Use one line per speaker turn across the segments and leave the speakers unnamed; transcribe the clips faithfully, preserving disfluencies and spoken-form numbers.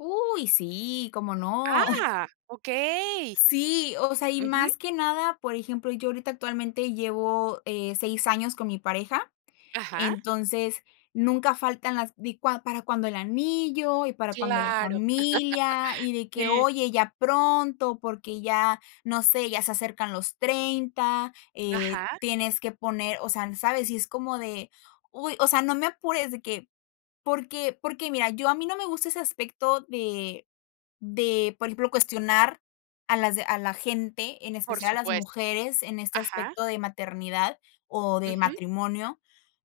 ¡Uy! Sí, ¿cómo no?
Ah, okey.
Sí, o sea, y
Ujú.
más que nada, por ejemplo, yo ahorita actualmente llevo, eh, seis años con mi pareja,
Ajá.
entonces, nunca faltan las di cua ¿para cuándo el anillo, y para cuándo la
Claro..
familia? Y de que:
Sí.
"Oye ya pronto, porque ya, no sé, ya se acercan los treinta". Eh,
Ajá.
tienes que poner, o sea, ¿sabes? Y es como de, uy, o sea, no me apures de que porque porque mira yo a mí no me gusta ese aspecto de de, por ejemplo, cuestionar a las a la gente, en
Por
especial a las
supuesto
mujeres, en este
ajá.
aspecto de maternidad o de
Ujú.
matrimonio,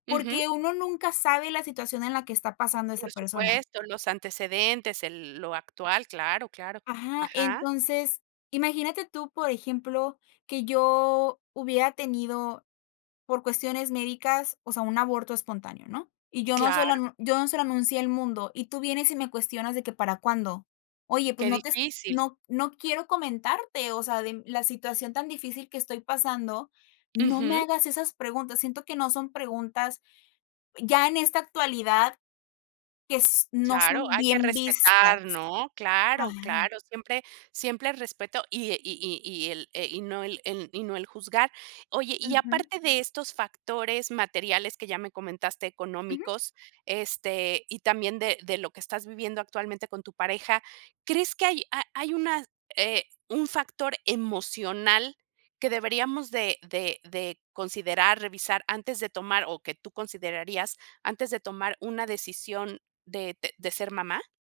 Ujú.
porque uno nunca sabe la situación en la que está pasando esa
Por
persona.
supuesto, los antecedentes, el lo actual, claro, claro.
Ajá,
Ajá.
entonces imagínate tú, por ejemplo, que yo hubiera tenido por cuestiones médicas, o sea, un aborto espontáneo, ¿no? Y yo no se
Claro.
lo yo no se lo anuncié al mundo, y tú vienes y me cuestionas de que para cuándo. Oye, pues
Qué
no te
difícil.
no no quiero comentarte, o sea, de la situación tan difícil que estoy pasando, no me
Ujú.
hagas esas preguntas. Siento que no son preguntas, ya en esta actualidad, que s no
Claro,
son
hay que
bien
respetar,
vistas.
¿no? Claro,
Ajá.
claro, siempre siempre respeto, y e y y y el e y no el en y no el juzgar. Oye, y
Ujú.
aparte de estos factores materiales que ya me comentaste,
Ujú.
económicos, este, y también de de lo que estás viviendo actualmente con tu pareja, ¿crees que hay ha hay una, eh, un factor emocional que deberíamos de de de considerar, revisar, antes de tomar, o que tú considerarías antes de tomar una decisión de de de ser mamá?